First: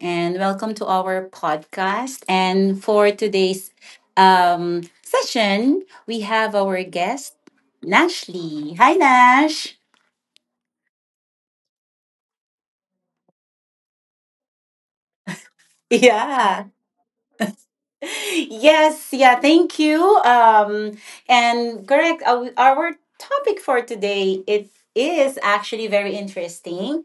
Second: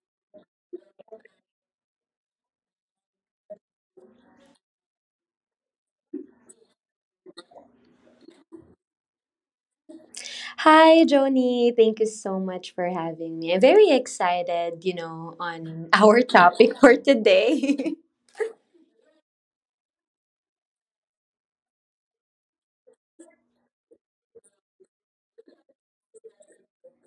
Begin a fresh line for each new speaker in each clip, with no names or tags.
and welcome to our podcast. And for today's session, we have our guest, Nashley. Hi, Nash.
Hi, Joni. Thank you so much for having me. I'm very excited, you know, on our
Yeah.
topic for today.
Yes. Yeah. Thank you. And correct. Our topic for today it is actually very interesting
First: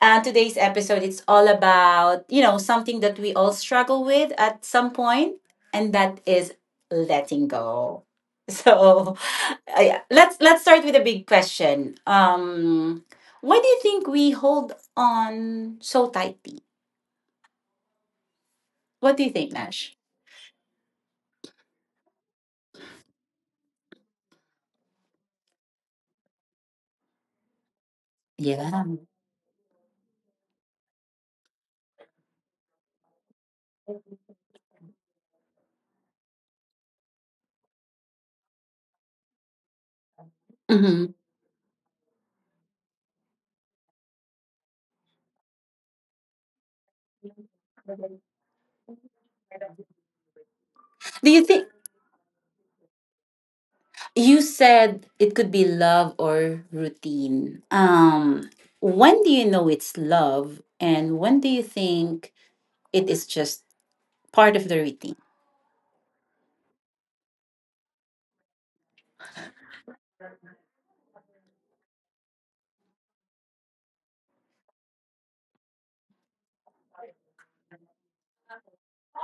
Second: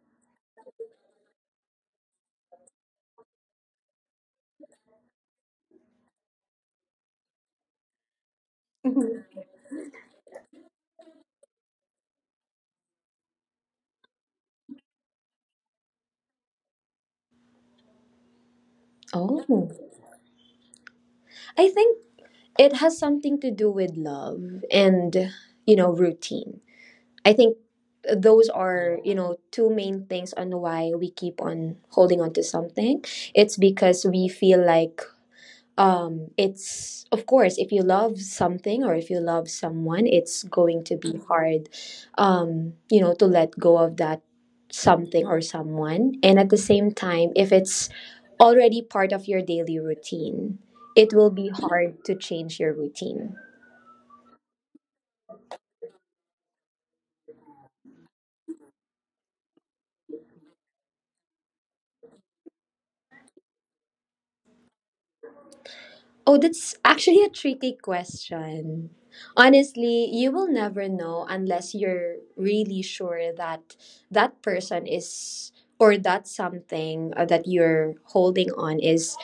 today's episode it's all about something that we all struggle with at some point, and that is letting go. So yeah, let's start with a big question. Why do you think we hold on so tightly? What do you think,
Oh,
Nash?
I think it has something to do with love and, you know, routine. I think those
Yeah.
are, you know, two main things on why we keep on holding on to something. It's because we feel like it's of course if you love something or if you love someone it's going to
Hmm.
be hard, you know, to let go of that something or someone. And at the same time, if it's already part of your daily routine, it will
Do you
be
think,
hard to change your routine.
you said it could be love or routine, when do you know it's love and when do you think it is just part of the routine?
Oh, that's actually a tricky question. Honestly, you will never know unless you're really sure that that person is, or that something that you're holding on is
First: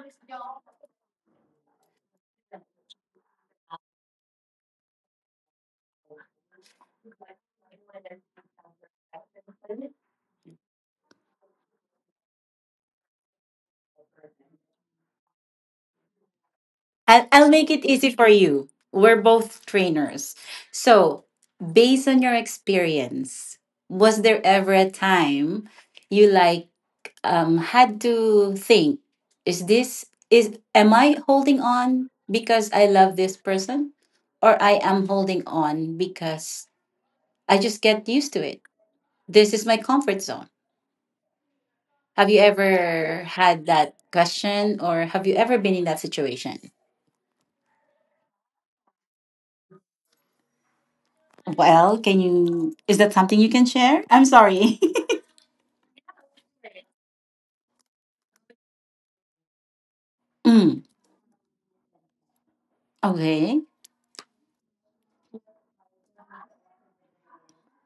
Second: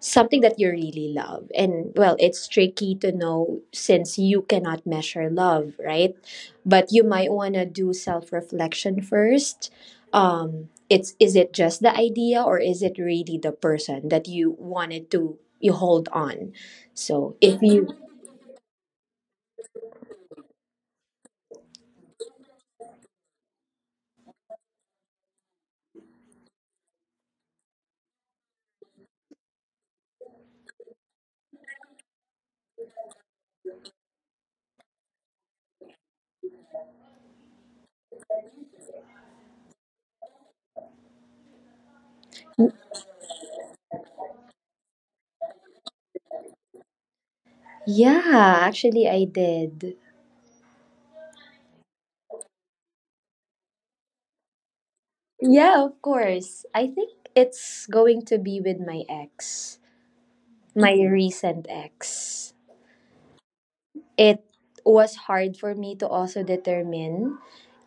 something that you really love. And well, it's tricky to know since you cannot measure love, right? But you might want to do self reflection first. It's, is it just the idea or is it really the person that you wanted to you hold on?
I'll,
So
I'll
if
make it
you,
easy for you. We're both trainers. So, based on your experience, was there ever a time you like had to think, is this, is am I holding on because I love this person, or I am holding on because I just get used to it? This is my comfort zone. Have you ever had that question or have you ever been in that situation?
yeah, actually I did.
Well, can you, is that something you can share? I'm sorry.
Yeah, of course. I think it's going to be with my ex,
Mm,
my recent ex.
okay.
It was hard for me to also determine.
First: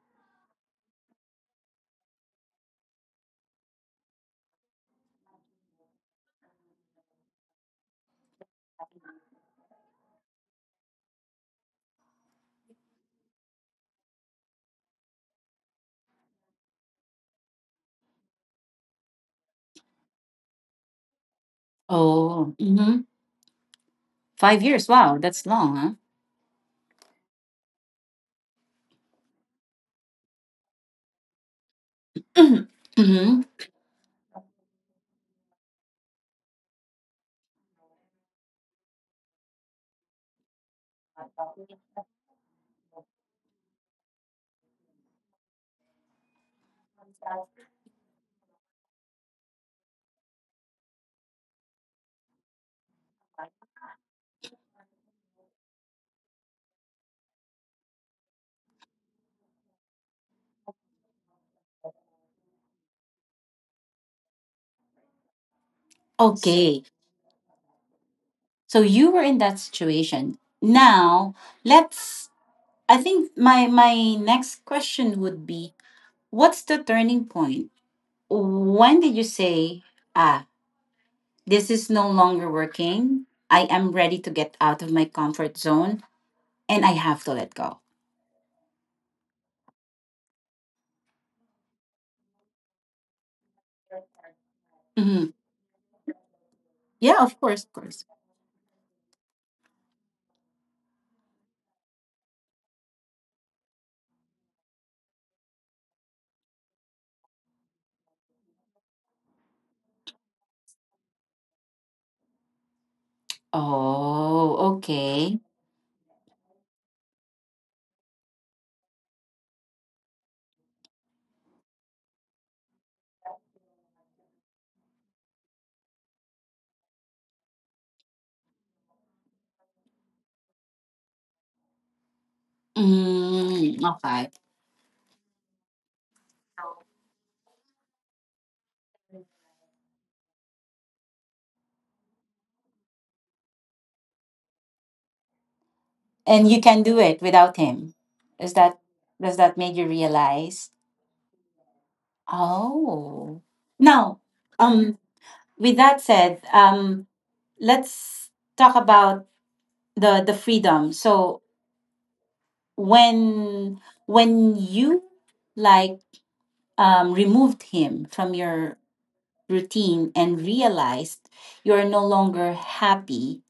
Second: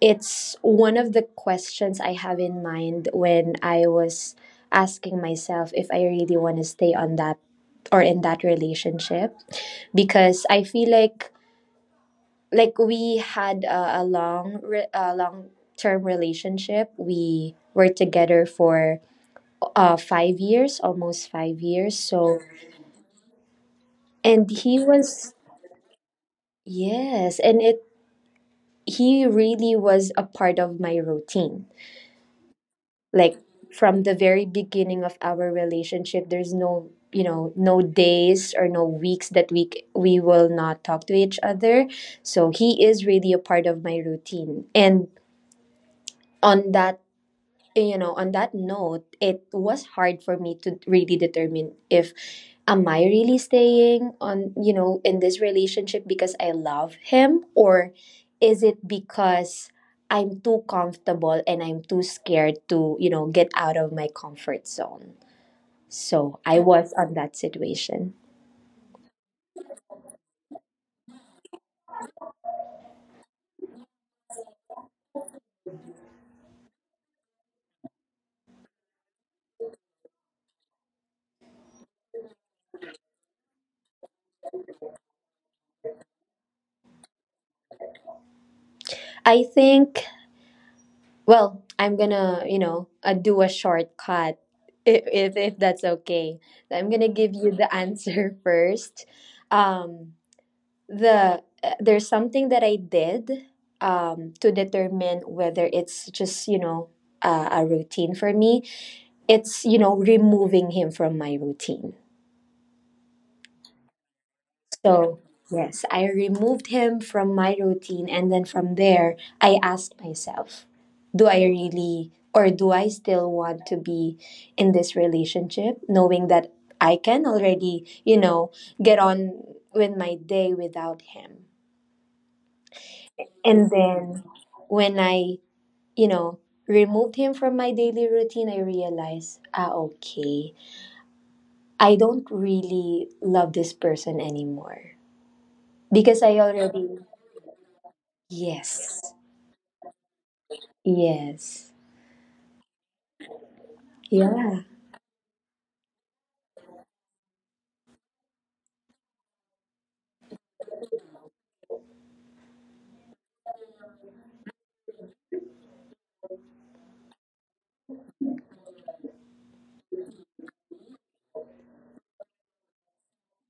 It's one of the questions I have in mind when I was asking myself if I really want to stay on that or in that relationship, because I feel like we had a long re- a long term relationship. We were together for 5 years, almost 5 years. So
Oh, hmm.
and
five
he
years. Wow,
was,
that's long,
yes, and it he really was a part of my routine.
huh?
Like
Hmm.
from the very beginning of our relationship, there's no, you know, no days or no weeks that we c- we will not talk to each other. So he is really a part of my routine. And on that, you know, on that note, it was hard for me to really determine if am I really staying on, you know, in this relationship because I love him, or is it because I'm too comfortable and I'm too scared to, you know, get out of my comfort zone. So, I
Okay.
was on that situation.
So you were in that situation. Now, let's, I think my next question would be, what's the turning point? When did you say, ah, this is no longer working. I am ready to get out of my comfort zone and I have to let go.
I think, well, I'm gonna, you know, do a shortcut if,
Mhm.
if if that's okay. I'm gonna
Yeah,
give
of
you
course,
the
of course.
answer first. Um, the there's something that I did to determine whether it's just, you know, a routine for me. It's, you know, removing him from my routine.
Oh,
So,
okay.
yes, I removed him from my routine. And then from there, I asked myself, do I really, or do I still want to be in this relationship, knowing that I can already, you know, get on with my day without him? And
Mm,
then
okay.
when I, you know, removed him from my daily routine, I realized, ah, okay, I don't really love this person anymore because I
And you can do
already,
it without him. Is that,
yes.
does that make you realize?
Yes.
Oh. Now,
Yeah.
um, with that said, let's talk about the freedom. So when when you like, removed him from your routine and realized you are no longer happy.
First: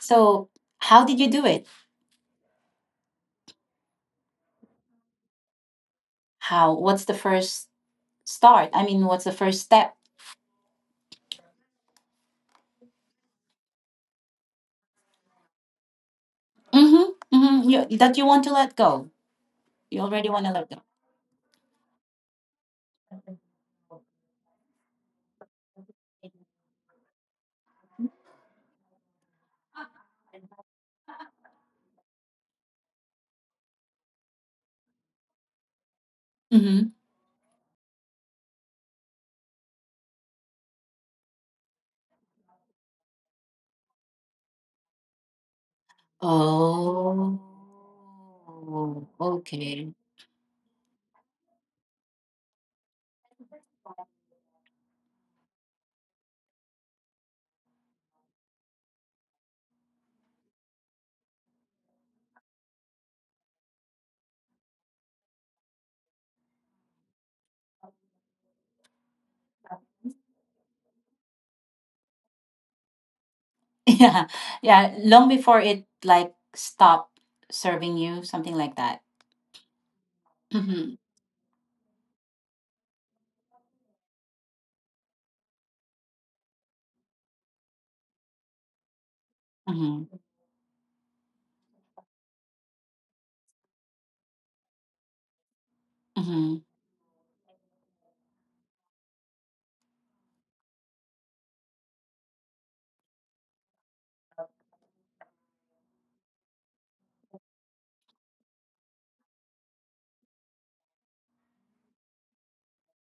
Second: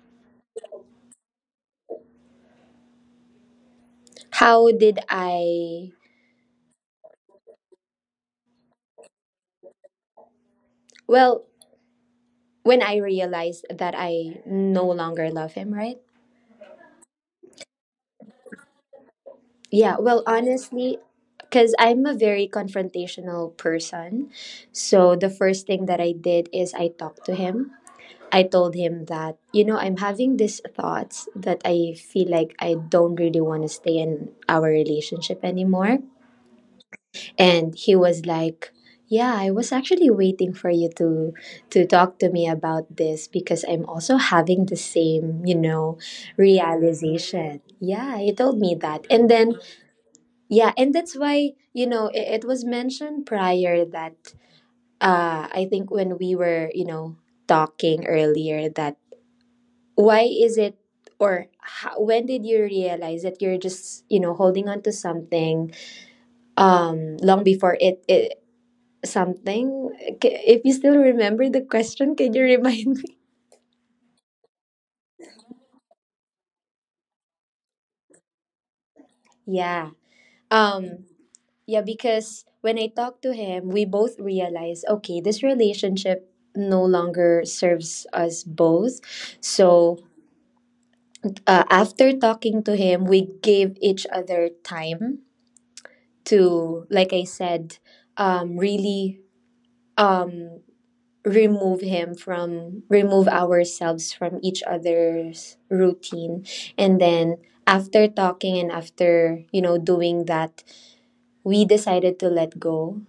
So, how did you do it?
How did I,
How? What's the first start? I mean, what's the first step?
well, when I realized that I no longer love him, right?
Mm-hmm, mm-hmm. You, that you want to let go. You
Yeah,
already
well,
want to let go.
honestly, cuz I'm a very confrontational person. So the first thing that I did is I talked to him. I told him that, you know, I'm having these thoughts that I feel like I don't really want to stay in our relationship anymore.
Mm-hmm.
And he was like, yeah, I was actually waiting for you to talk to me about this because I'm also having the same, you know,
Oh,
realization. Yeah, he told me that. And then
okay.
yeah, and that's why, you know, it was mentioned prior that I think when we were, you know, talking earlier that why is it or how, when did you realize that you're just, you know, holding on to something long before it, it something. K- if you still remember the question, can you remind me?
Yeah, yeah. Long before it like stopped serving you, something like that.
Yeah.
Mm-hmm.
um yeah, because when I talked to him we both realized, okay, this relationship no longer serves us both. So
Mm-hmm.
after talking to him we gave each other time
Mm-hmm.
to, like I said, really um remove him from, remove ourselves from each other's routine. And then after talking and after, you know, doing that, we decided to let go.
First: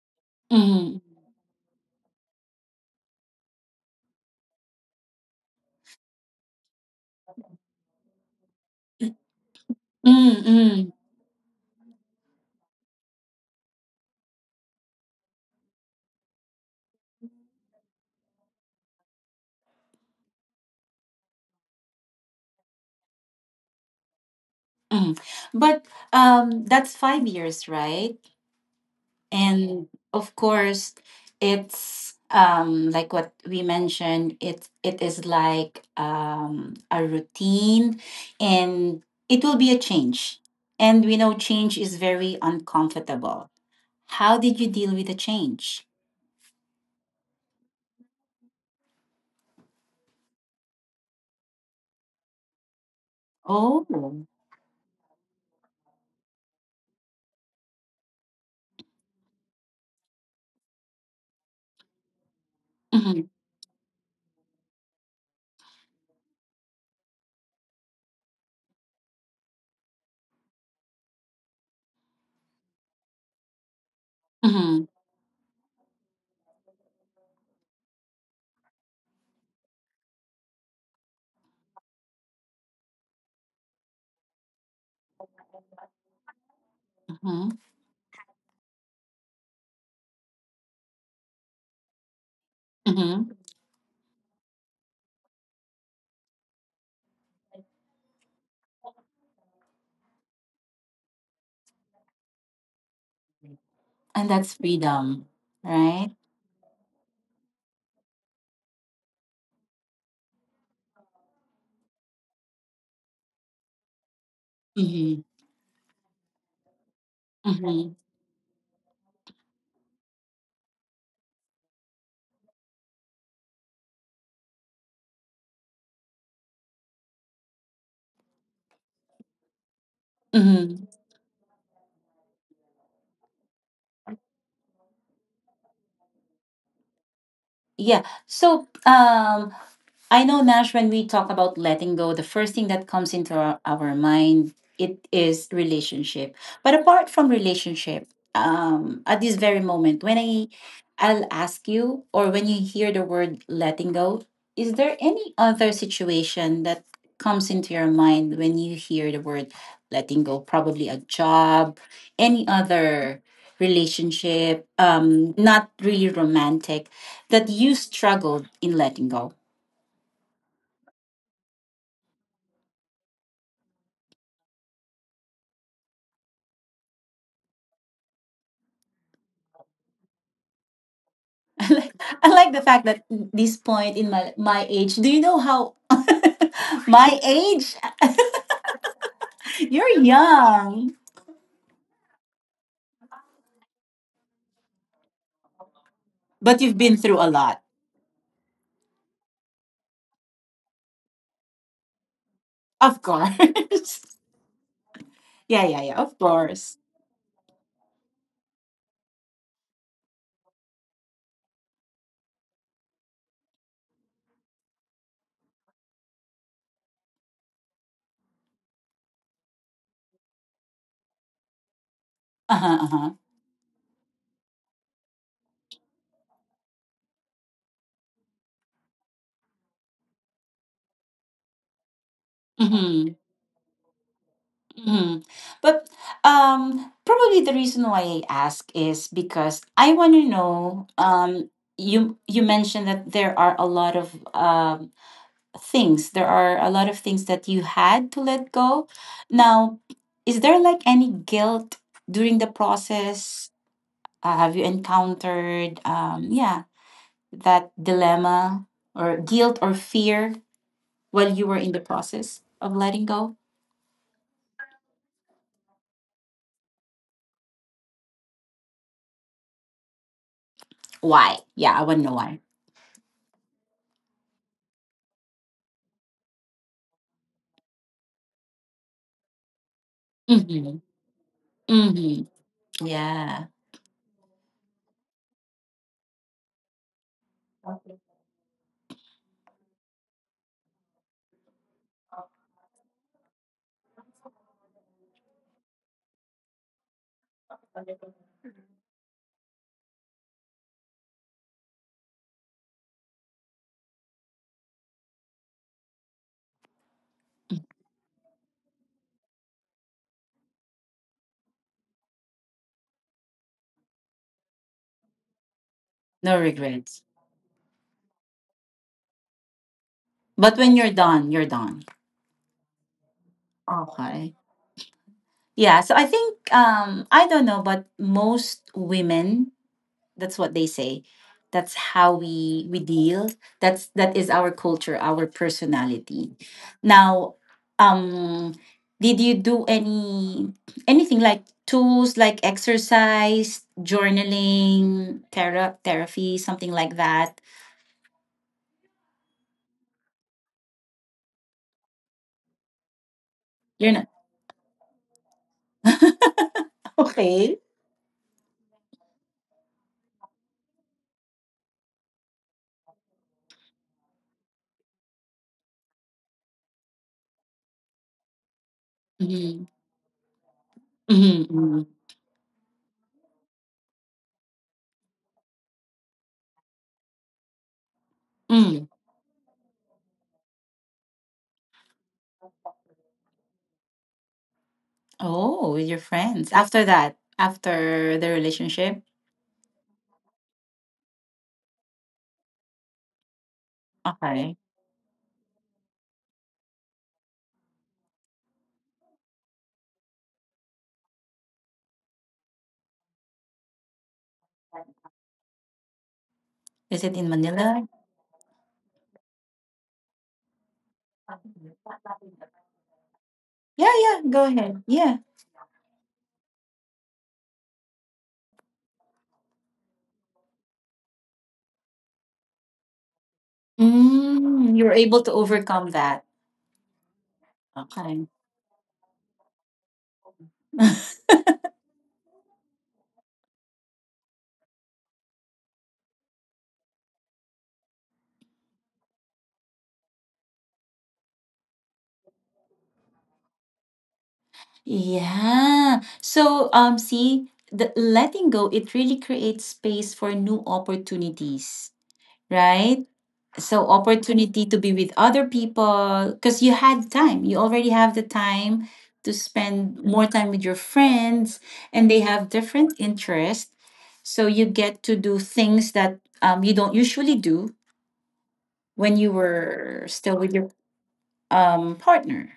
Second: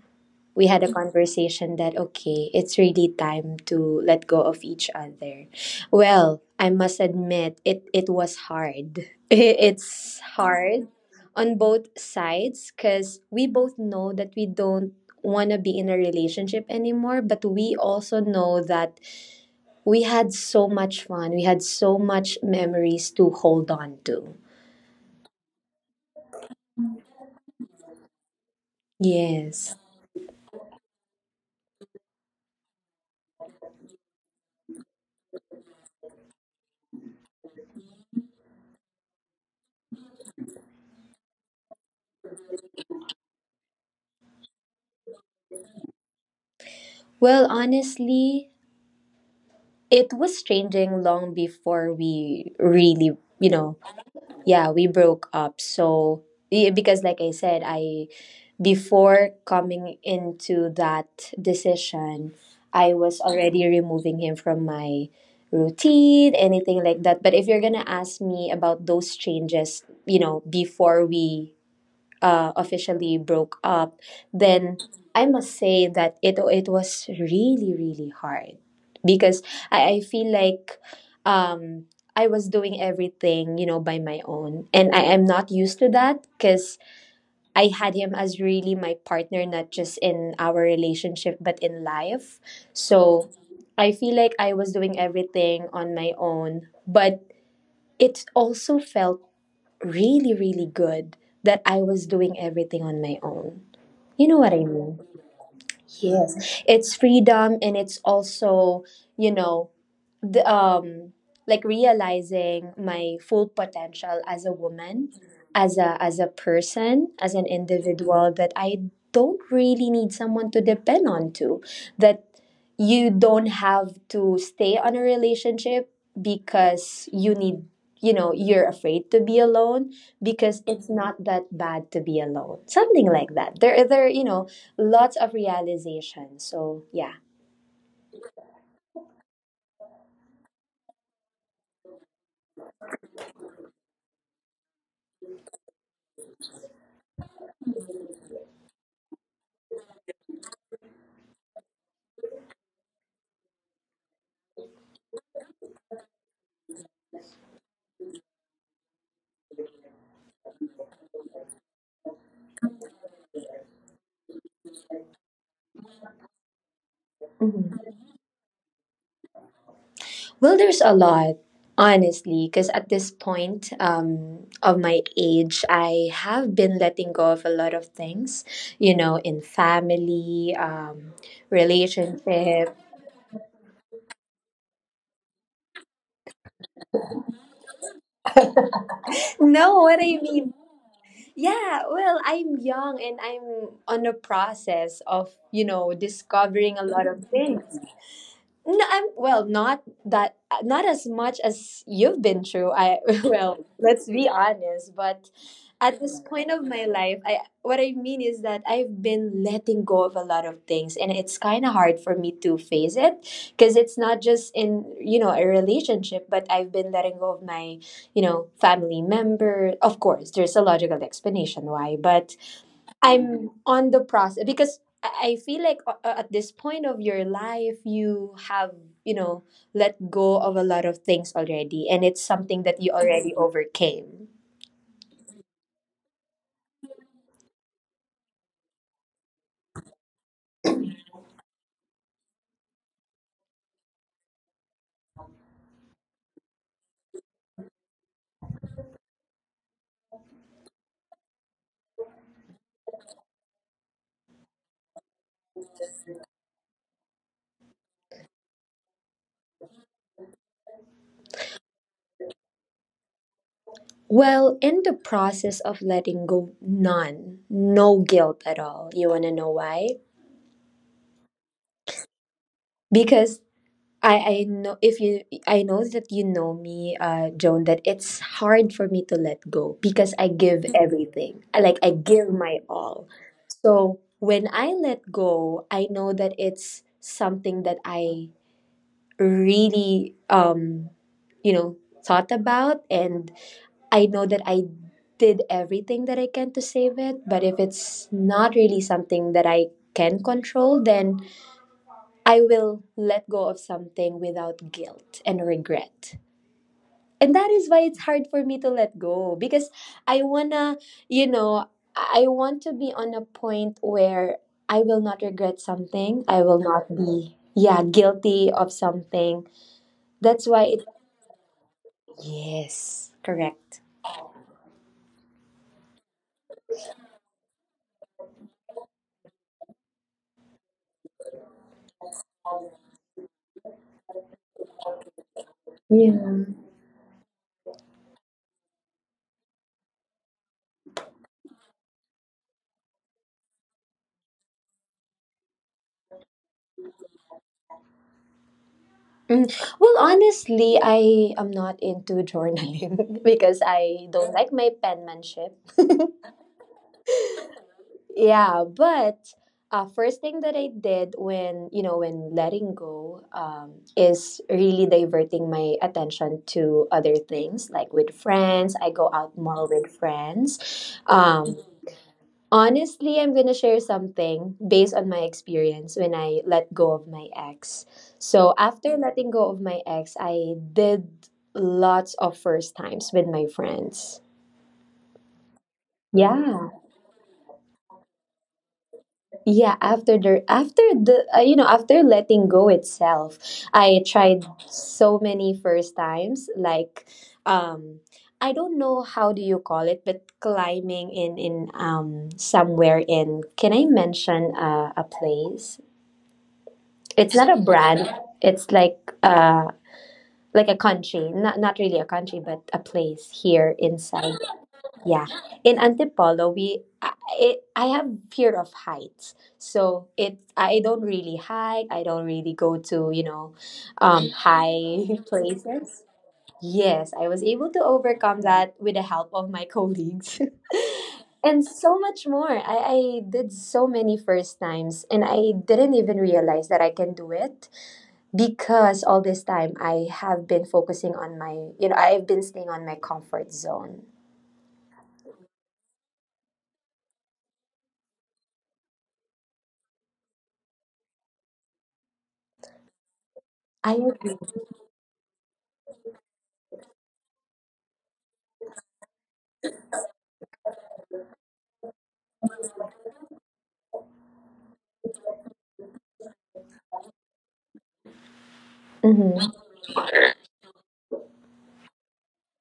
We had a
Mm-hmm.
conversation that okay, it's really time to let go of each other. Well, I must admit it it was hard. It's
Mm,
hard
mm,
on both sides cuz we both know that we don't want to be in a relationship anymore, but we also know that we had so much fun. We had so much memories to hold on to.
mm. But that's 5 years, right?
Yes.
And of course, it's like what we mentioned. It is like, a routine, and it will be a change. And we know change is very uncomfortable. How did you deal with the change?
Well, honestly, it was changing long before we really, you know,
Oh,
yeah, we broke up. So yeah, because like I said, I before coming into that decision, I was
mm-hmm,
already removing him from my routine, anything like that. But if you're gonna ask me about those changes, you know, before we officially broke up, then
mm-hmm,
I must say that it was really really hard because I feel like um, I was doing everything, you know, by my own, and I am not used to that because
mm-hmm,
I had him as really my partner, not just in our relationship but in life. So
mm-hmm.
I feel like I was doing everything on my own, but it also felt really, really good that I was doing everything on my own. You
And
know what
that's
I mean?
freedom, right?
It's freedom and it's also, you know, the like realizing my full potential as a woman,
Mm-hmm,
as a person, as an
mm-hmm,
individual that I don't really need someone to depend on to. That you don't have to stay on a relationship because you need, you know, you're afraid to be alone because it's
mm-hmm.
not that bad to be alone, something like that. There, you know, lots of realizations. So yeah.
Yeah. So I know, Nash, when we talk about letting go, the first thing that comes into our mind it is relationship. But apart from relationship, at this very moment, when I, I'll ask you, or when you hear the word letting go, is there any other situation that comes into your mind when you hear the word letting go? Probably a job, any other relationship, not really romantic, that you
Mhm.
struggled in letting go?
Well, there's a lot. Honestly, because at this point of my age I have been letting go of a lot of things, you know, in family,
I like, I like the
relationship.
fact that this point in my age, do you know how my age?
No,
You're
what I mean.
young,
Yeah, well, I'm young and I'm on a process of, you know,
but
discovering a
you've been
lot of
through a
things.
lot.
No, I'm well, not that, not as much as you've been through. I
Of course.
well, let's be honest, but
Yeah, yeah,
at
yeah,
this
of
point of my
course.
life, I what I mean is that I've been letting go of a lot of things, and it's kind of hard for me to face it because it's not just in, you know, a relationship, but I've been letting go of my, you know, family member. Of course, there's a logical explanation why, but
Uh-huh, uh-huh.
I'm on the process because I feel like at this point of your life, you have, you know, let go of a lot of things already, and it's something that you
Hmm,
already overcame.
hmm. But probably the reason why I ask is because I want to know. You you mentioned that there are a lot of things. There are a lot of things that you had to let go. Now, is there like any guilt during the process? Have you encountered yeah, that dilemma or guilt or fear while you were in the process of letting go?
Well, in the process of letting go, none, no guilt at all. You want to know why?
Why? Yeah, I want to know why.
Because I know if you I know that you know me, Joan, that it's hard for me to let go because I give
Mm-hmm.
everything. I- Like I give
Mhm.
my all.
Yeah.
So when I let go, I know that it's something that I really you know thought about, and I know that I did everything that I can to save it. But if it's not really something that I can control, then I will let go of something without guilt and regret. And that is why it's hard for me to let go because I wanna, you know, I want to be on a point where I will not regret something. I
No
will not
regrets.
be, yeah, guilty of something. That's
But
why
when
it,
you're done, you're done.
yes, correct.
Okay. Yeah. So I think um, I don't know, but most women, that's what they say. That's how we deal. That's that is our culture, our
Yeah.
personality. Now, um did you do any anything like tools like exercise, journaling, thera- therapy, something like that?
Mm. Well, honestly, I am not into journaling because
You're
I
not
don't like my penmanship.
okay.
Yeah, but first thing that I did when, you know, when letting go, is really diverting my attention to other things, like with friends. I go out more with friends.
Mhm, mhm,
Honestly, I'm gonna share something based on my experience when I let go of my ex. So
mm.
after letting go of my ex, I did lots of first times with my friends.
Oh, with your friends.
Yeah.
After that, after the relationship?
Yeah, after the you know, after letting go itself I tried
Okay.
so many first times like um I don't know how do you call it, but climbing in somewhere in can I mention a place?
Is it in
It's not a
Manila?
brand. It's like a country, not not really a country, but a place here
Yeah, yeah,
inside.
go ahead. Yeah.
Yeah, in Antipolo, we I, it, I have fear of heights, so it I don't really hike. I don't really go to, you know,
Mm, you're
high
able to overcome
places.
that.
Yes, I was able to
Okay.
overcome that with the help of my colleagues, and so much more. I did so many first times, and I didn't even realize that I can do it because all this time I have been focusing on my. I've been staying on my comfort zone.
Yeah. So, see, the letting go, it really creates space for new opportunities, right? So
I agree.
opportunity to be with other people because you had time, you already have the time to spend more time with your friends, and they have different interests, so you get to do things that you don't usually do when you
Mhm.
were still with your partner,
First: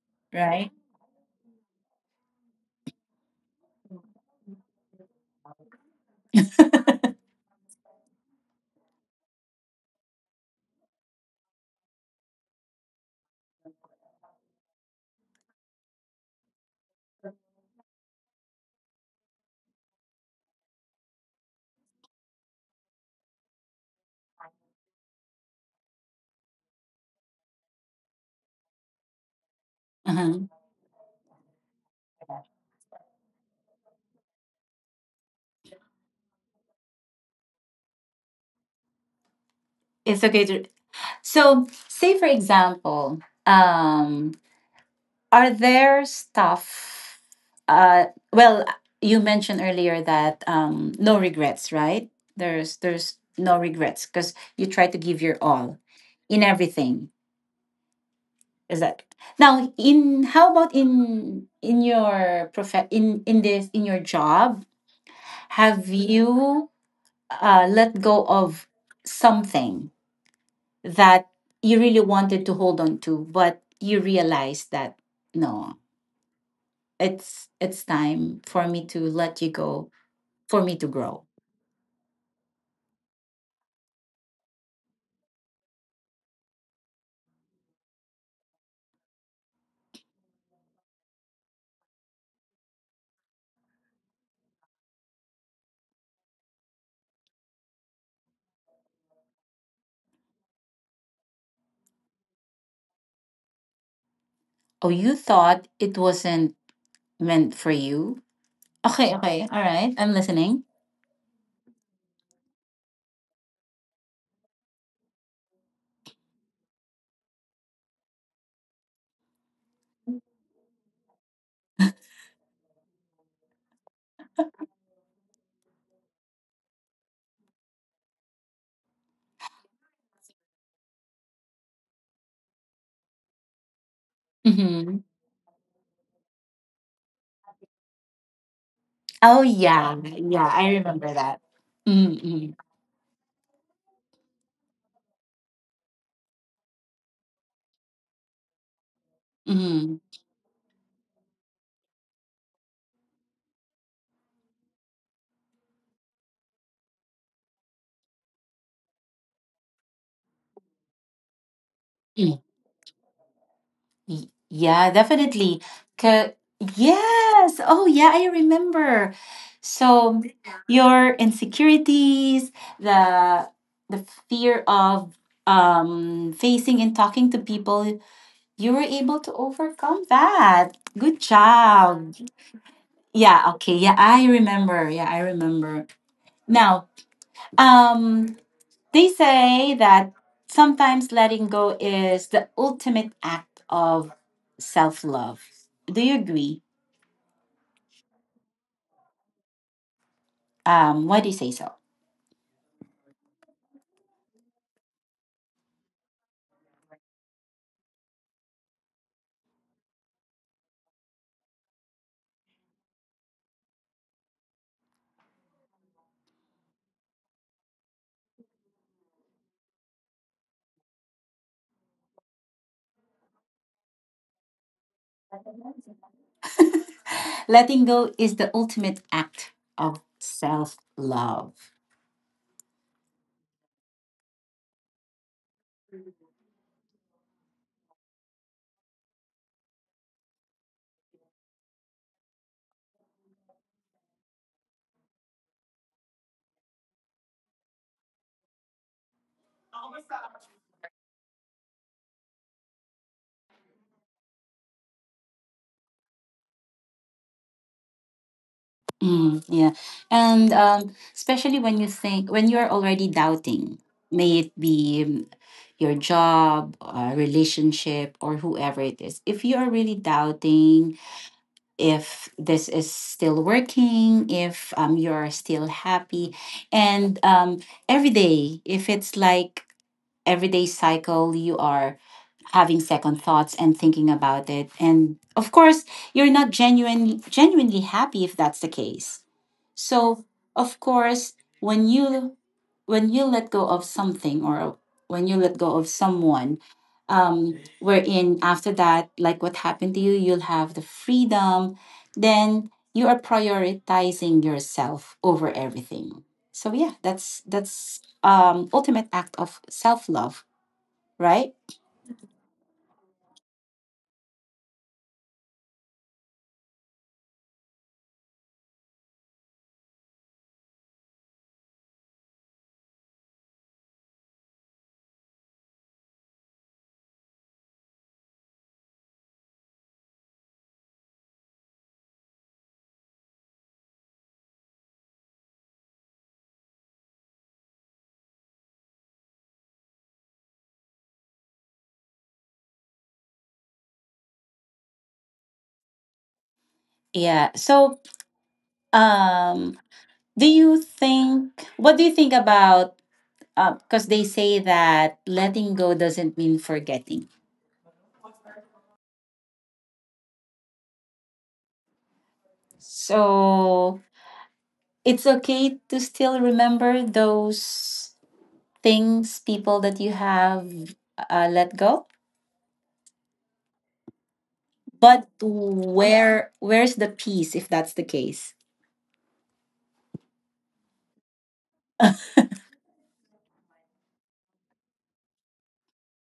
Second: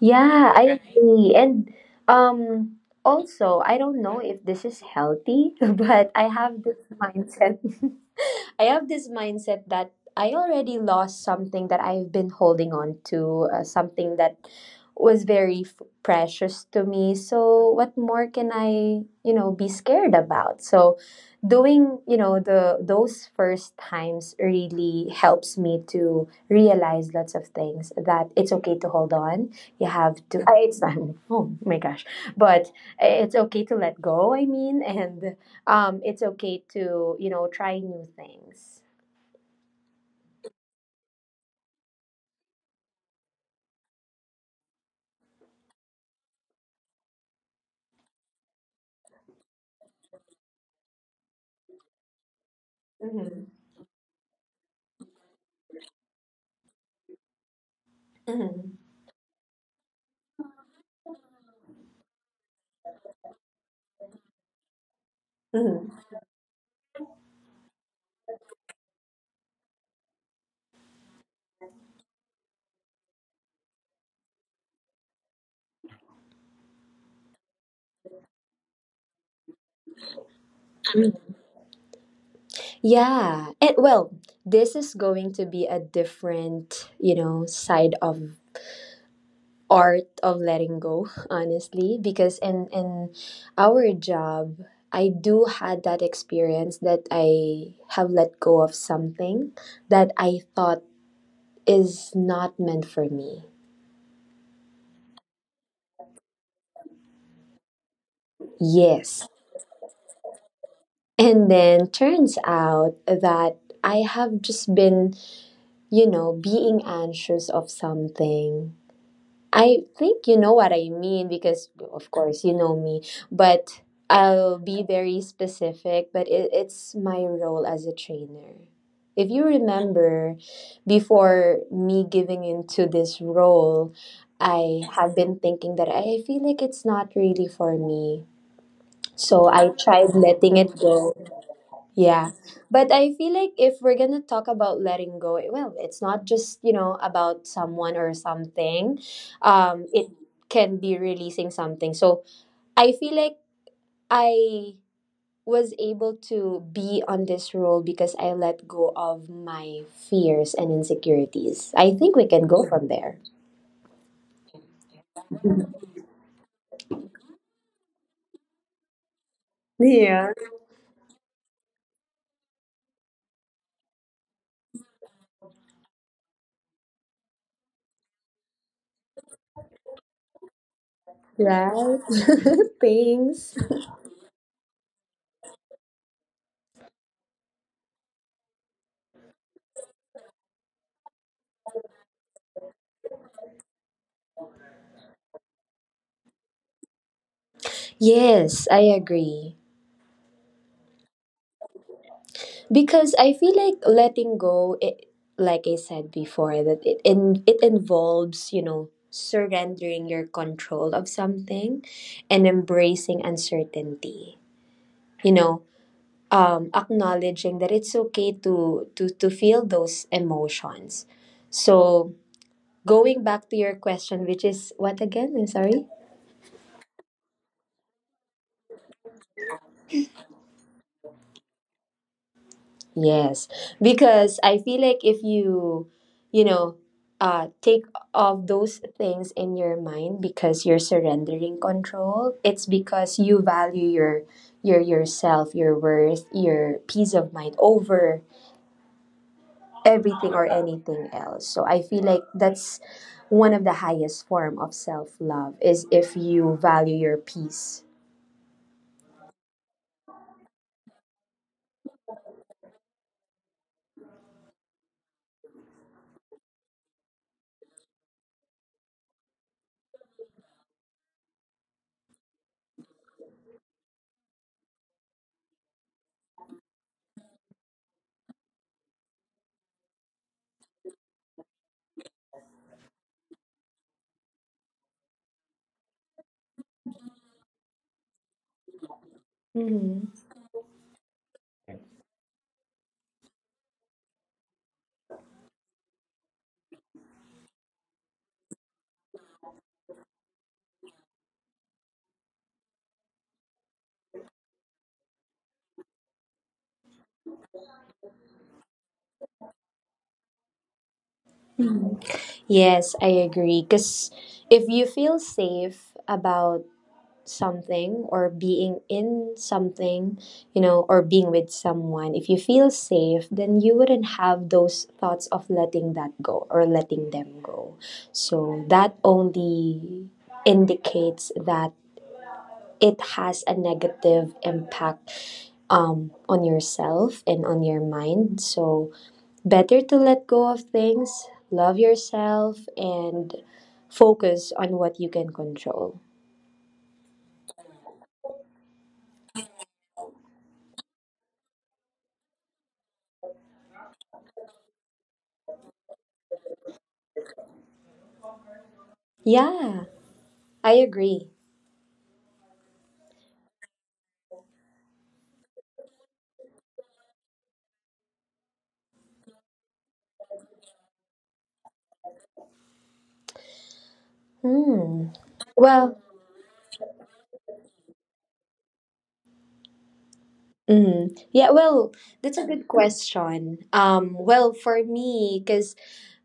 Yeah,
right?
I agree. And um also, I don't know if this is healthy, but I have this mindset. I have this mindset that I already lost something that I've been holding on to, something that was very precious to me. So what more can I, you know, be scared about? So doing, you know, the those first times really helps me to realize lots of things that it's okay to hold on you have to
Uh-huh.
it's not oh my gosh but it's okay to let go. And it's okay to, you know, try new things.
It's okay to. So, say for example, um, are there stuff? Uh, well, you mentioned earlier that no regrets, right? There's
Mhm.
no regrets because you try to give your all in everything.
Mhm.
Is that now? In, how about in your prof, in this, in your job?
Mhm.
Have you let go of something that you really wanted to hold on to, but you realized that no, it's time for me to let you go, for me to grow?
Yeah, and well, this is going to be a different, you know, side of art of letting go honestly because in our job, I do had that experience that I have let go of something that I thought is not meant for me.
Oh, you thought it wasn't meant for you. Okay,
Yes.
okay, all right, I'm listening.
And then turns out that I have just been, you know, being anxious of something. I think you know what I mean because, of course, you know me, but I'll be very specific. But it's my role as a trainer. If you remember, before me giving into this role, I
Mm-hmm.
have been thinking that I feel like it's not really for me. So
Oh,
I
yeah,
tried
yeah,
letting
I
it
remember
go.
that.
Yeah.
Mm-hmm.
But I feel like if we're going to talk about letting go, well, it's not just, you know, about someone or something.
Mm-hmm,
Um
mm-hmm.
it can be releasing something. So I feel like I was able to be on this role because I let go of my fears and insecurities. I think we can go from there.
Y- Yeah, definitely. 'Cause- Yes. Oh, yeah, I remember. So
Yeah.
your insecurities, the the fear of facing and talking to people, you were able to overcome that. Good
Right?
job. Yeah,
Thanks.
okay. Yeah, I remember. Yeah, I remember. Now, um, they say that sometimes letting go is the ultimate act of self love. Do you agree?
Yes, I agree.
Why do you say so?
Because I feel like letting go, it, like I said before, that it involves, you know, surrendering your control of something and embracing uncertainty. You know, acknowledging that it's okay to feel those emotions. So going back to your question, which is what again? I'm sorry.
Letting go is the ultimate act of self love.
Yes, because I feel like if you, you know, take off those things in your mind because you're surrendering control, it's because you value your yourself, your worth, your peace of mind over everything or anything else. So I feel like that's one of the highest form of self-love is if you value your peace.
Mm, yeah. And especially when you think, when you're already doubting, may it be your job, relationship, or whoever it is, if you are really doubting if this is still working, if you're still happy, and every day, if it's like everyday cycle, you are having second thoughts and thinking about it, and of course you're not genuine, genuinely happy if that's the case.
Hmm.
So of course, when you, when you let go of something, or when you let go of someone, um, wherein after that, like what happened to you, you'll have the freedom. Then you are prioritizing yourself over everything. So yeah, that's ultimate act of self love, right?
Yes, I agree. Because if you feel safe about something or being in something, you know, or being with someone, if you feel safe, then you wouldn't have those thoughts of letting that go or letting them go. So that only indicates that it has a negative impact on yourself and on your mind. So better to let go of things, love yourself, and focus on what you can control.
Yeah. So, um, do you think, what do you think about, because they say that letting go doesn't mean forgetting.
Yeah, I agree.
So, it's okay to still remember those things, people that you have let go.
Mm.
But
Well,
where where's the peace if that's the case?
mm. Yeah, well, that's a good question. Well, for me, because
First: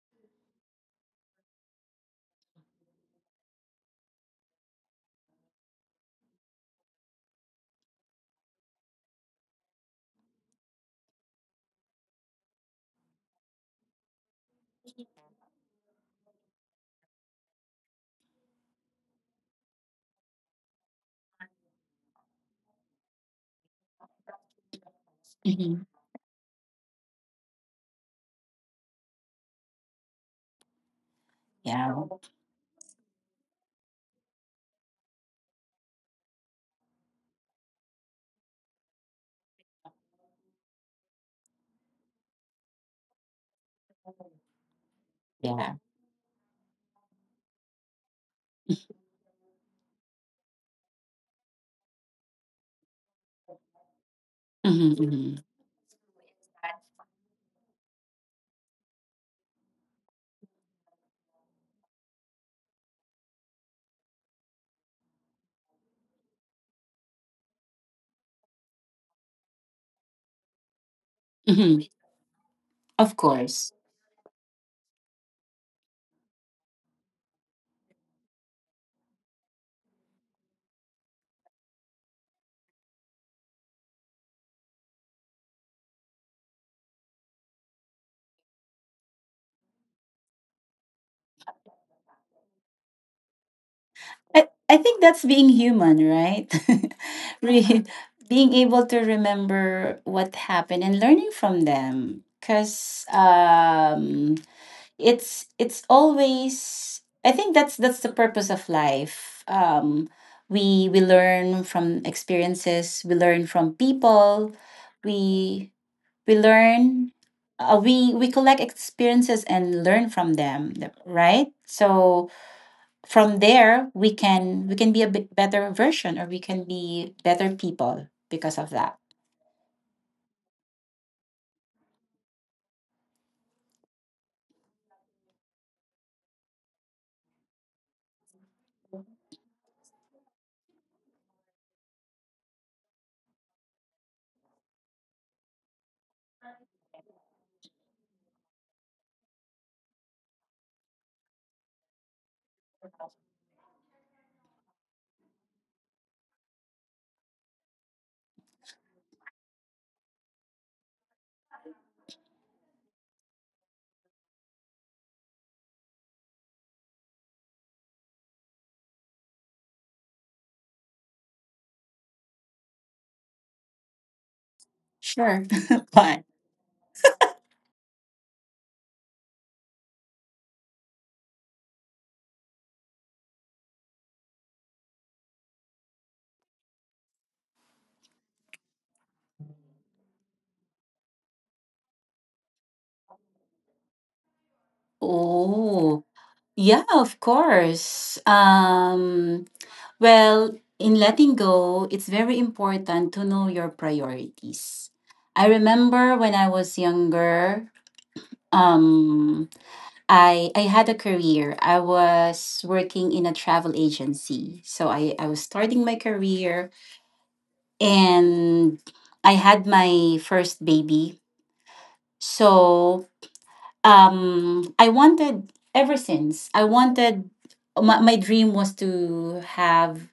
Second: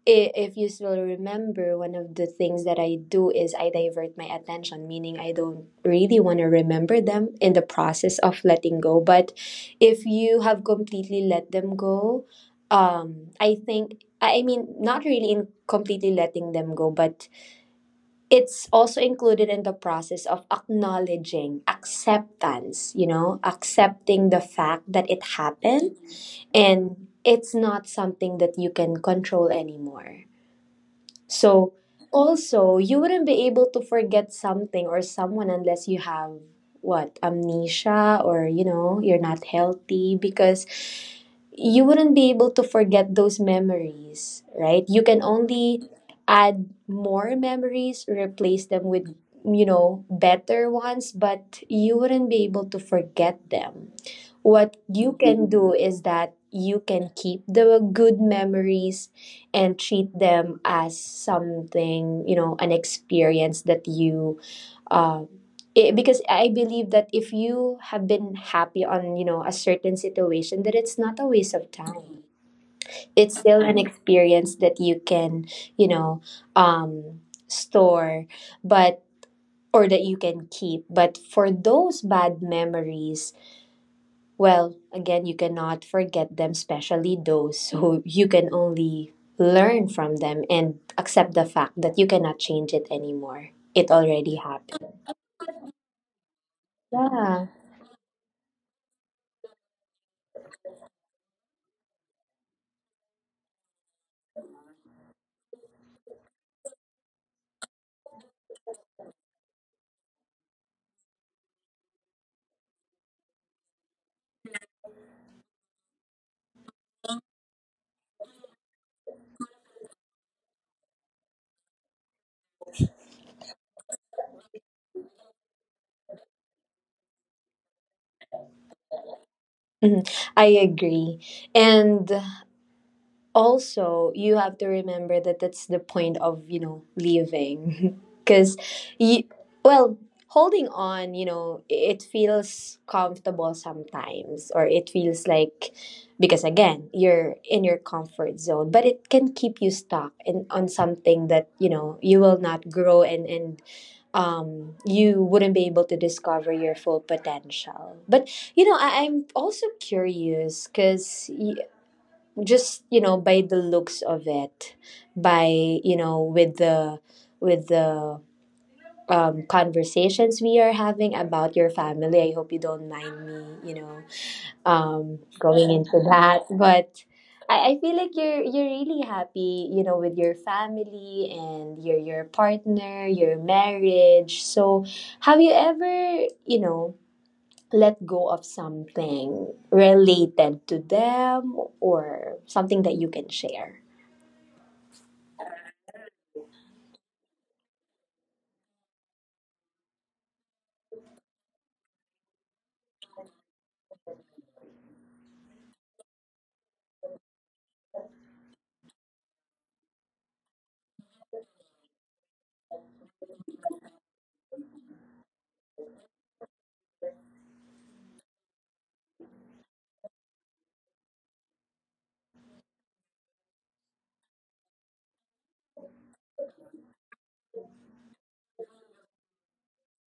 if you still remember, one of the things that I do is I divert my attention, meaning I don't really want to remember them in the process of letting go. But if you have completely let them go, I think, I mean, not really in completely letting them go, but it's also included in the process of acknowledging acceptance, you know, accepting the fact that it
Mhm.
happened and it's not something that you can control anymore. So,
Yeah.
also, you wouldn't be able to forget something or someone unless you have what amnesia or you know you're not healthy because you wouldn't be able to forget those memories, right? You can
Yeah.
only add more memories, replace them with, you know, better ones, but you wouldn't be able to forget them. What you
Hmm.
can do is that you can keep the good memories and treat them as something, you know, an experience that you um it, because I believe that if you have been happy on, you know, a certain situation that it's not a waste of
Hmm.
time.
Of
It's still
course.
an experience that you can, you know, um store, but or that you can keep. But for those bad memories, well, again, you cannot forget them, especially those. So you can only learn from them and accept the fact that you cannot change it anymore. It already
I think
happened.
that's being human, right?
Yeah.
Re- being able to remember what happened and learning from them. Cause it's always, I think that's the purpose of life. We learn from experiences, we learn from people, we we learn, we collect experiences and learn from them, th- right? So from there we can, we can be a bit better version, or we can be better people because of that.
Mhm. I agree. And also you have to remember that that's the point of, you know, leaving because you well holding on, you know, it feels comfortable sometimes or it feels like because again you're in your comfort zone but it can keep you stuck in on something that you know you will not grow and you wouldn't be able to discover your full potential. But you know I'm also curious because just you know by the looks of it by you know with the conversations we are having about your family, I hope you don't mind me, you know,
Sure.
going into
But
that but I feel like you're really happy, you know, with your family and your partner, your marriage, so have you ever, you know, let go of something related to them or something that you can share.
oh, yeah, of course. Well, in letting go, it's very important to know your priorities. I remember when I was younger, um, I had a career. I was working in a travel agency. So I was starting my career, and I had my first baby. So um, I wanted, ever since I wanted, my dream was to have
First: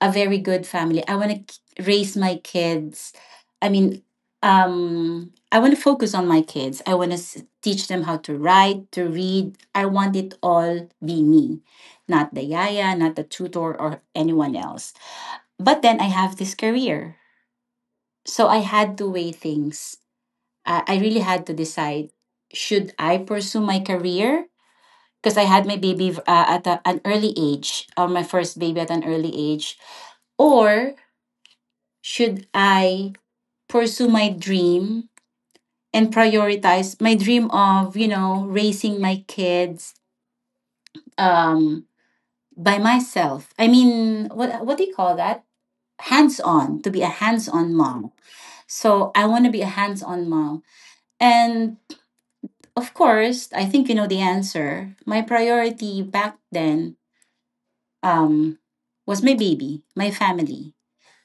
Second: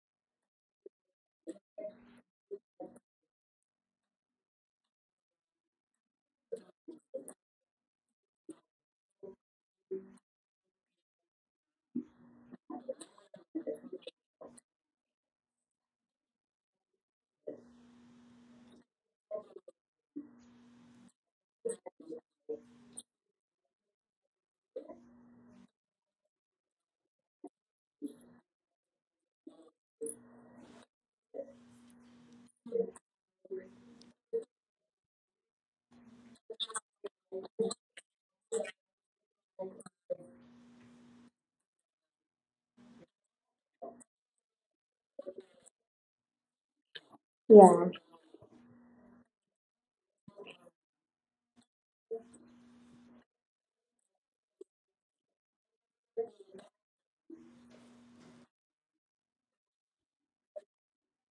a very good family. I want to raise my kids, I mean um, I want to focus on my kids, I want to teach them how to write, to read. I want it all be me, not the yaya, not the tutor, or anyone else. But then I have this career, so I had to weigh things. I really had to decide, should I pursue my career, because I had my baby at a, an early age, my first baby at an early age? Or should I pursue my dream and prioritize my dream of, you know, raising my kids um, by myself? I mean, what do you call that? Hands on, to be a hands on
Yeah.
mom. So I want to be a hands on mom. And of course, I think you know the answer. My priority back then um, was my baby, my family.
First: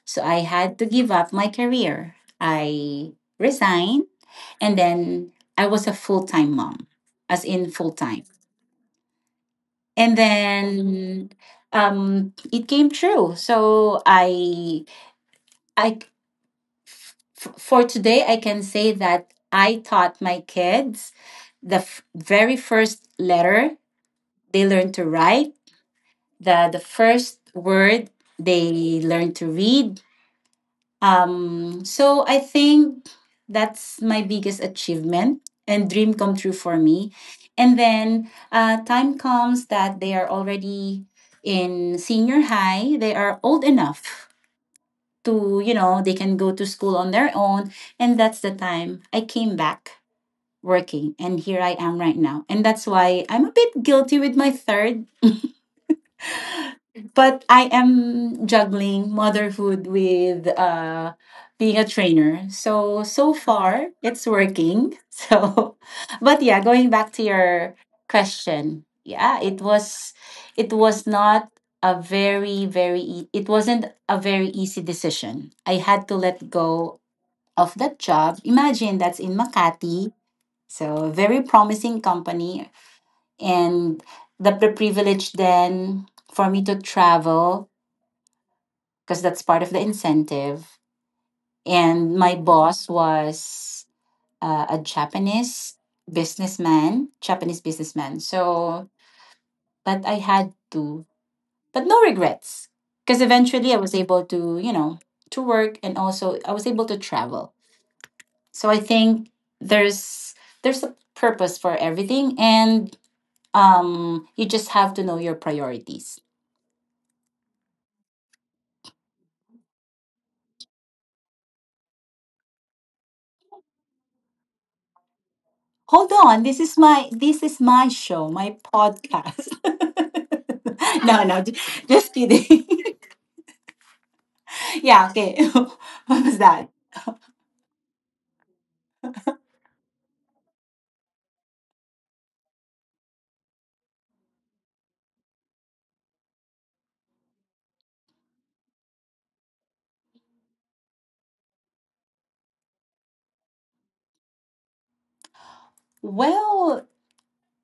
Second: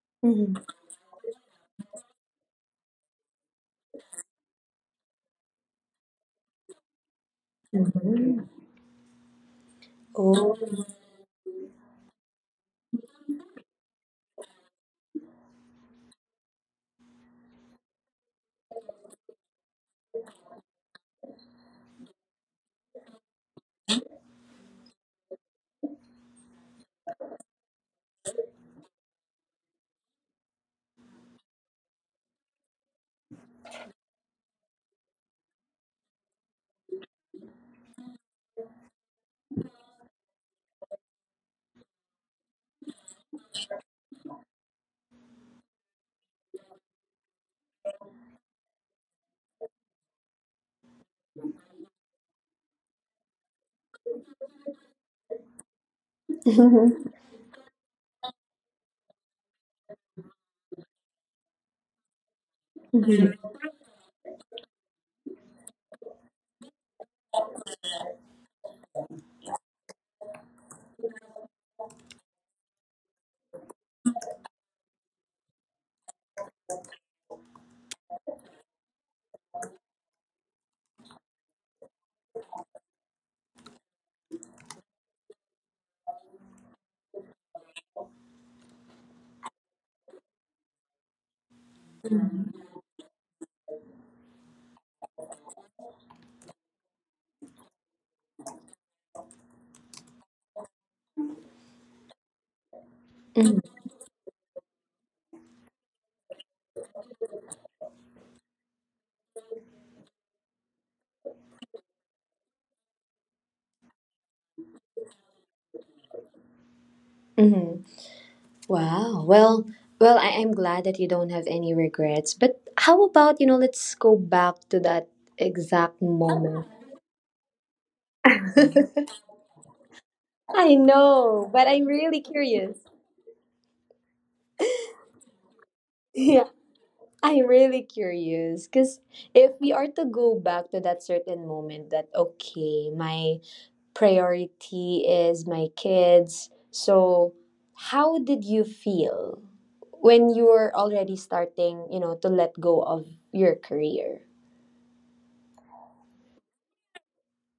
So I
Mhm.
had to give up my career. I resigned, and then I was a full time mom, as in full time.
Mhm.
And
Oh.
then it came true. So I, f- for today, I can say that I taught my kids the f- very first letter they learned to write, the first word they learned to read. So I think that's my biggest achievement and dream come true for me. And then time comes that they are already in senior high. They are old enough to, you know, they can go to school on their own. And that's the time I came back working. And here I am right now. And that's why I'm a bit guilty with my third,
Mhm.
but I am juggling motherhood with being a trainer. So so
Mhm.
far it's working. So, but yeah, going back to your question, yeah, it was not a very very e- it wasn't a very easy decision. I had to let go of that job. Imagine that's in Makati, so very promising company, and the privilege then for me to travel because that's part of the incentive. And my boss was a Japanese businessman, Japanese businessman. So, but I had to, but no regrets, because
Mhm.
eventually I was able to, you know, to work and also I was able to travel. So I think there's there's a purpose for everything, and you just have to know your priorities.
Mhm. Wow. Well, well, I am glad that you don't have any regrets. But how about, you know, let's go back to that exact
Hold on, this
moment.
is my show, my podcast.
I
no, no,
know,
ju-
but I'm
just
really curious.
kidding. yeah, okay. What was that?
I'm really curious because if we are to go back to that certain moment that, okay, my priority is my kids. So, how did you feel when you were already starting, you know, to let go of your career?
Well,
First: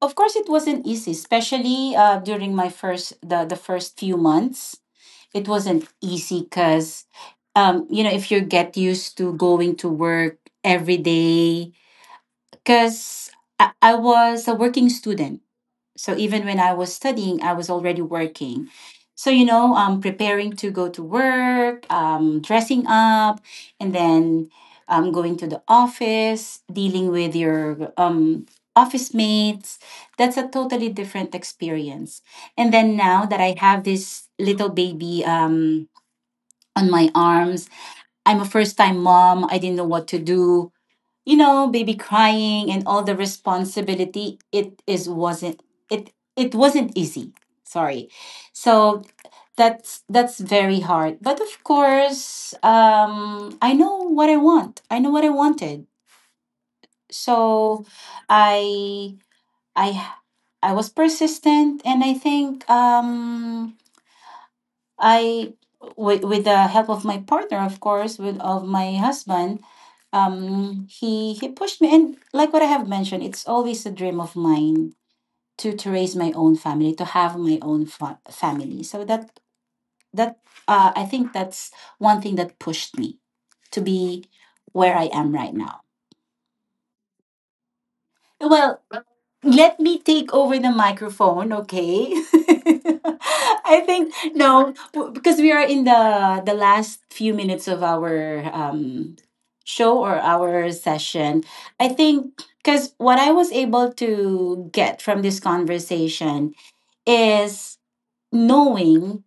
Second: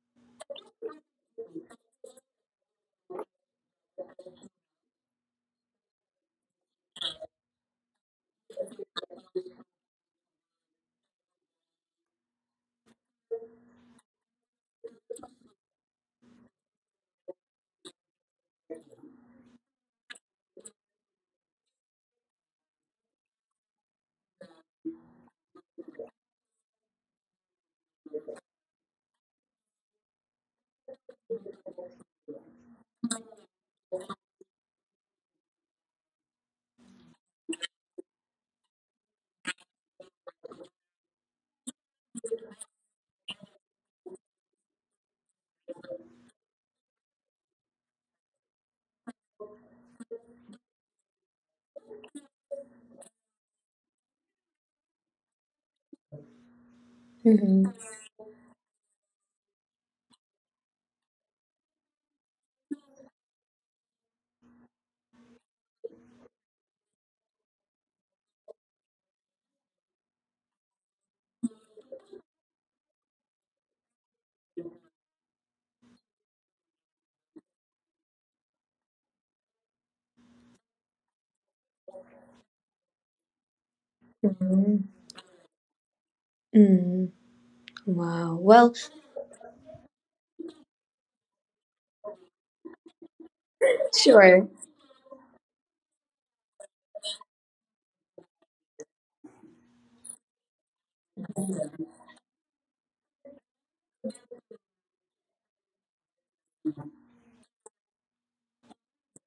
of course it wasn't easy, especially during my first the first few months. It wasn't easy because you know, if you get used to going to work every day, because I was a working student. So even when I was studying, I was already working. So, you know, preparing to go to work, dressing up, and then going to the office, dealing with your office mates. That's a totally different experience. And then now that I have this little baby on my arms, I'm a first time mom. I didn't know what to do, you know, baby crying and all the responsibility, it it wasn't easy. Sorry. So that's very hard. But of course, I know what I want. I know what I wanted.
Mm-hmm.
So I I I was persistent, and I think I, with the help of my partner, of course, with of my husband, he pushed me, and like what I have mentioned, it's always a dream of mine to raise my own family, to have my own family. So that that I think that's one thing that pushed me to be
Mm-hmm.
where I am right now.
Mm. Wow. Well,
Well, let me take over the microphone, okay? I think
sure.
no, because we are in the last few minutes of our show or our session. I think because what I was able to get from this conversation is knowing,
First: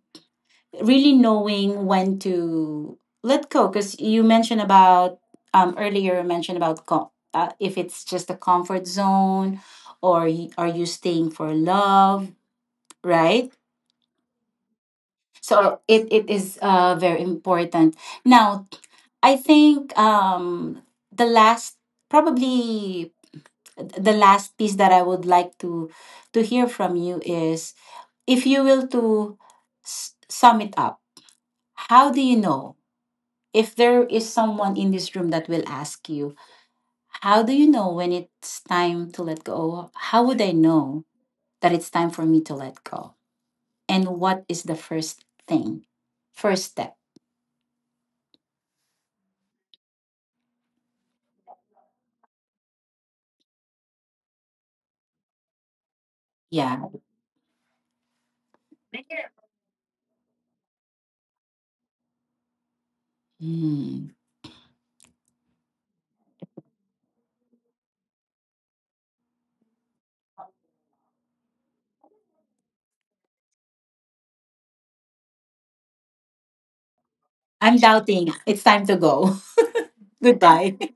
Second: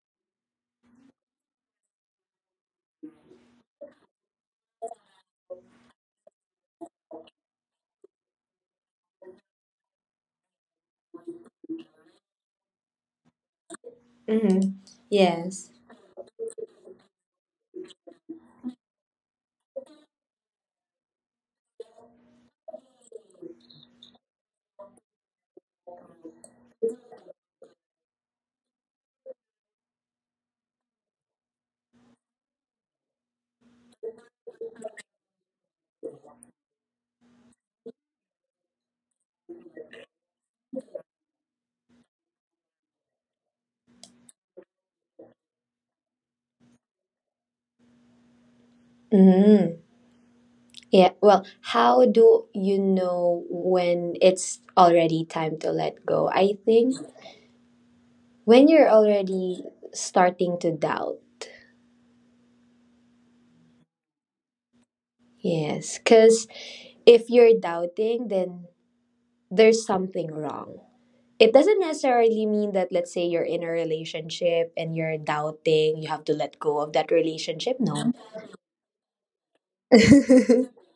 really knowing when to let go, because you mentioned about earlier you mentioned about if it's just a comfort zone or are you staying for love, right?
Mm-hmm. Yes.
So it is very important. Now I think the last, probably the last piece that I would like to hear from you is, if you will, to sum it up, how do you know? If there is someone in this room that will ask you, how do you know when it's time to let go? How would I know that it's time for me to let go? And what is the first thing? First step.
Mm. Yeah, well, how do you know when it's already time to let go? I
Yeah.
think when you're already starting to doubt.
Hmm.
Yes, because if you're doubting, then there's something wrong. It doesn't necessarily mean that, let's say, you're in a relationship and you're doubting, you have to let go of that relationship.
I'm
No.
doubting. It's time to go. Goodbye.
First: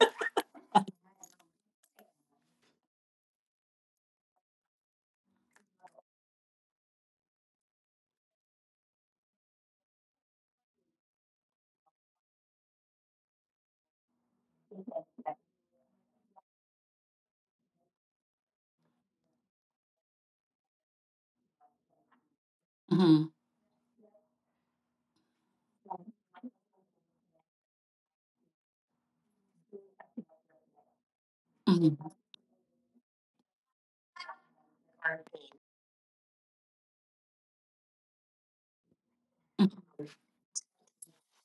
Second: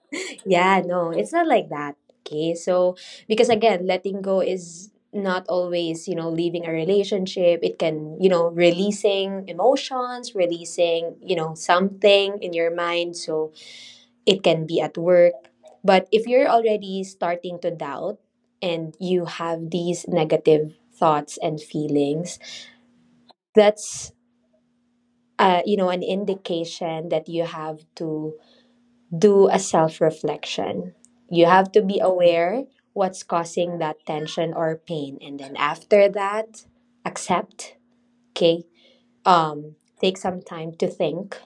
Yeah, no, it's not like that. Okay, so because again, letting go is not always, you know, leaving a relationship. It can, you know, releasing emotions, releasing, you know, something in your mind. So it can be at work. But if you're already starting to doubt and you have these negative thoughts and feelings,
Hmm.
that's, you know, an indication that you have to do a self reflection. You have to be
Hmm.
aware what's causing that tension or pain. And then after that, accept, okay? Take some time to think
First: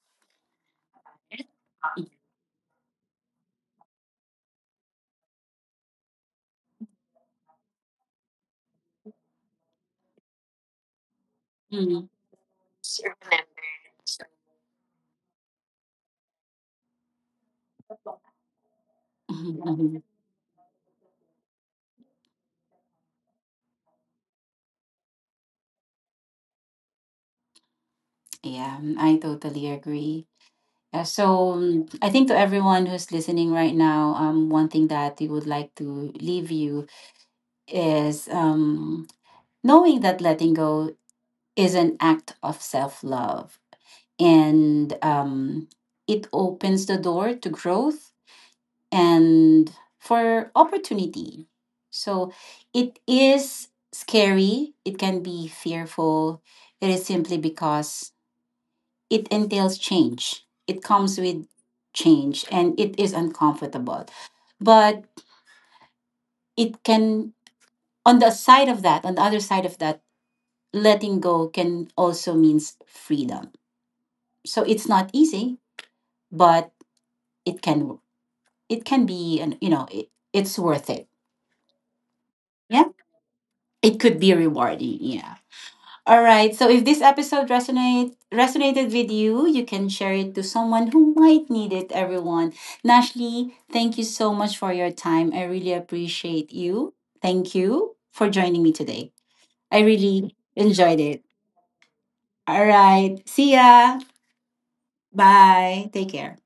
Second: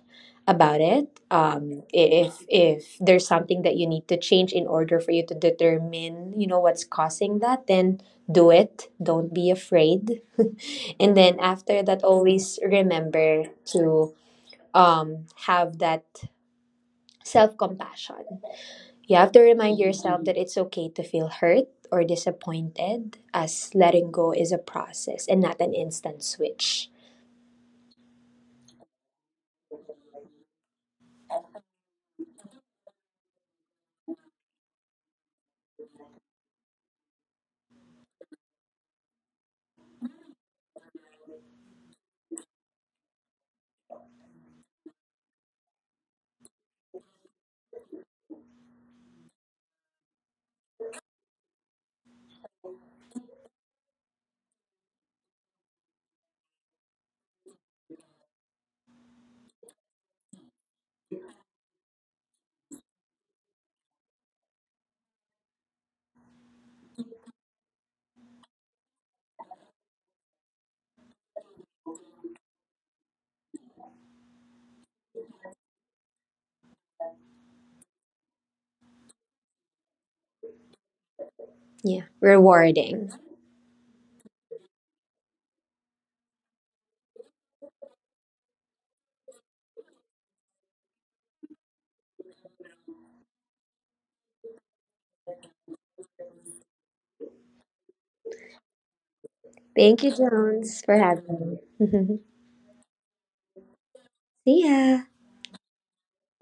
about it. If there's something that you need to change in order for you to determine, you know, what's causing that, then do it. Don't be afraid. And then after that,
Mhm,
always remember to have that self compassion. You have to
mhm,
remind
mhm.
yourself that it's okay to feel hurt or disappointed, as letting go is a process and not an instant switch.
Yeah, mm, I totally agree. Yeah, so I think to everyone who's listening right now, one thing that we would like to leave you is knowing that letting go is an act of self love, and it opens the door to growth and for opportunity. So it is scary, it can be fearful. It is simply because it entails change, it comes with change, and it is uncomfortable. But it can, on the side of that, on the other side of that, letting go can also means freedom. So it's not easy, but it can, it can be an, you know, it's worth it.
Yeah,
Yeah,
rewarding.
it could be rewarding. Yeah. All right. So if this episode resonated with you, you can share it to someone who might need it. Everyone, Nashley, thank you so much for your time. I really appreciate you. Thank you for joining me today. I
Thank you,
really
Jones, for
enjoyed it.
having me.
All right. See ya.
See ya.
Bye. Take care.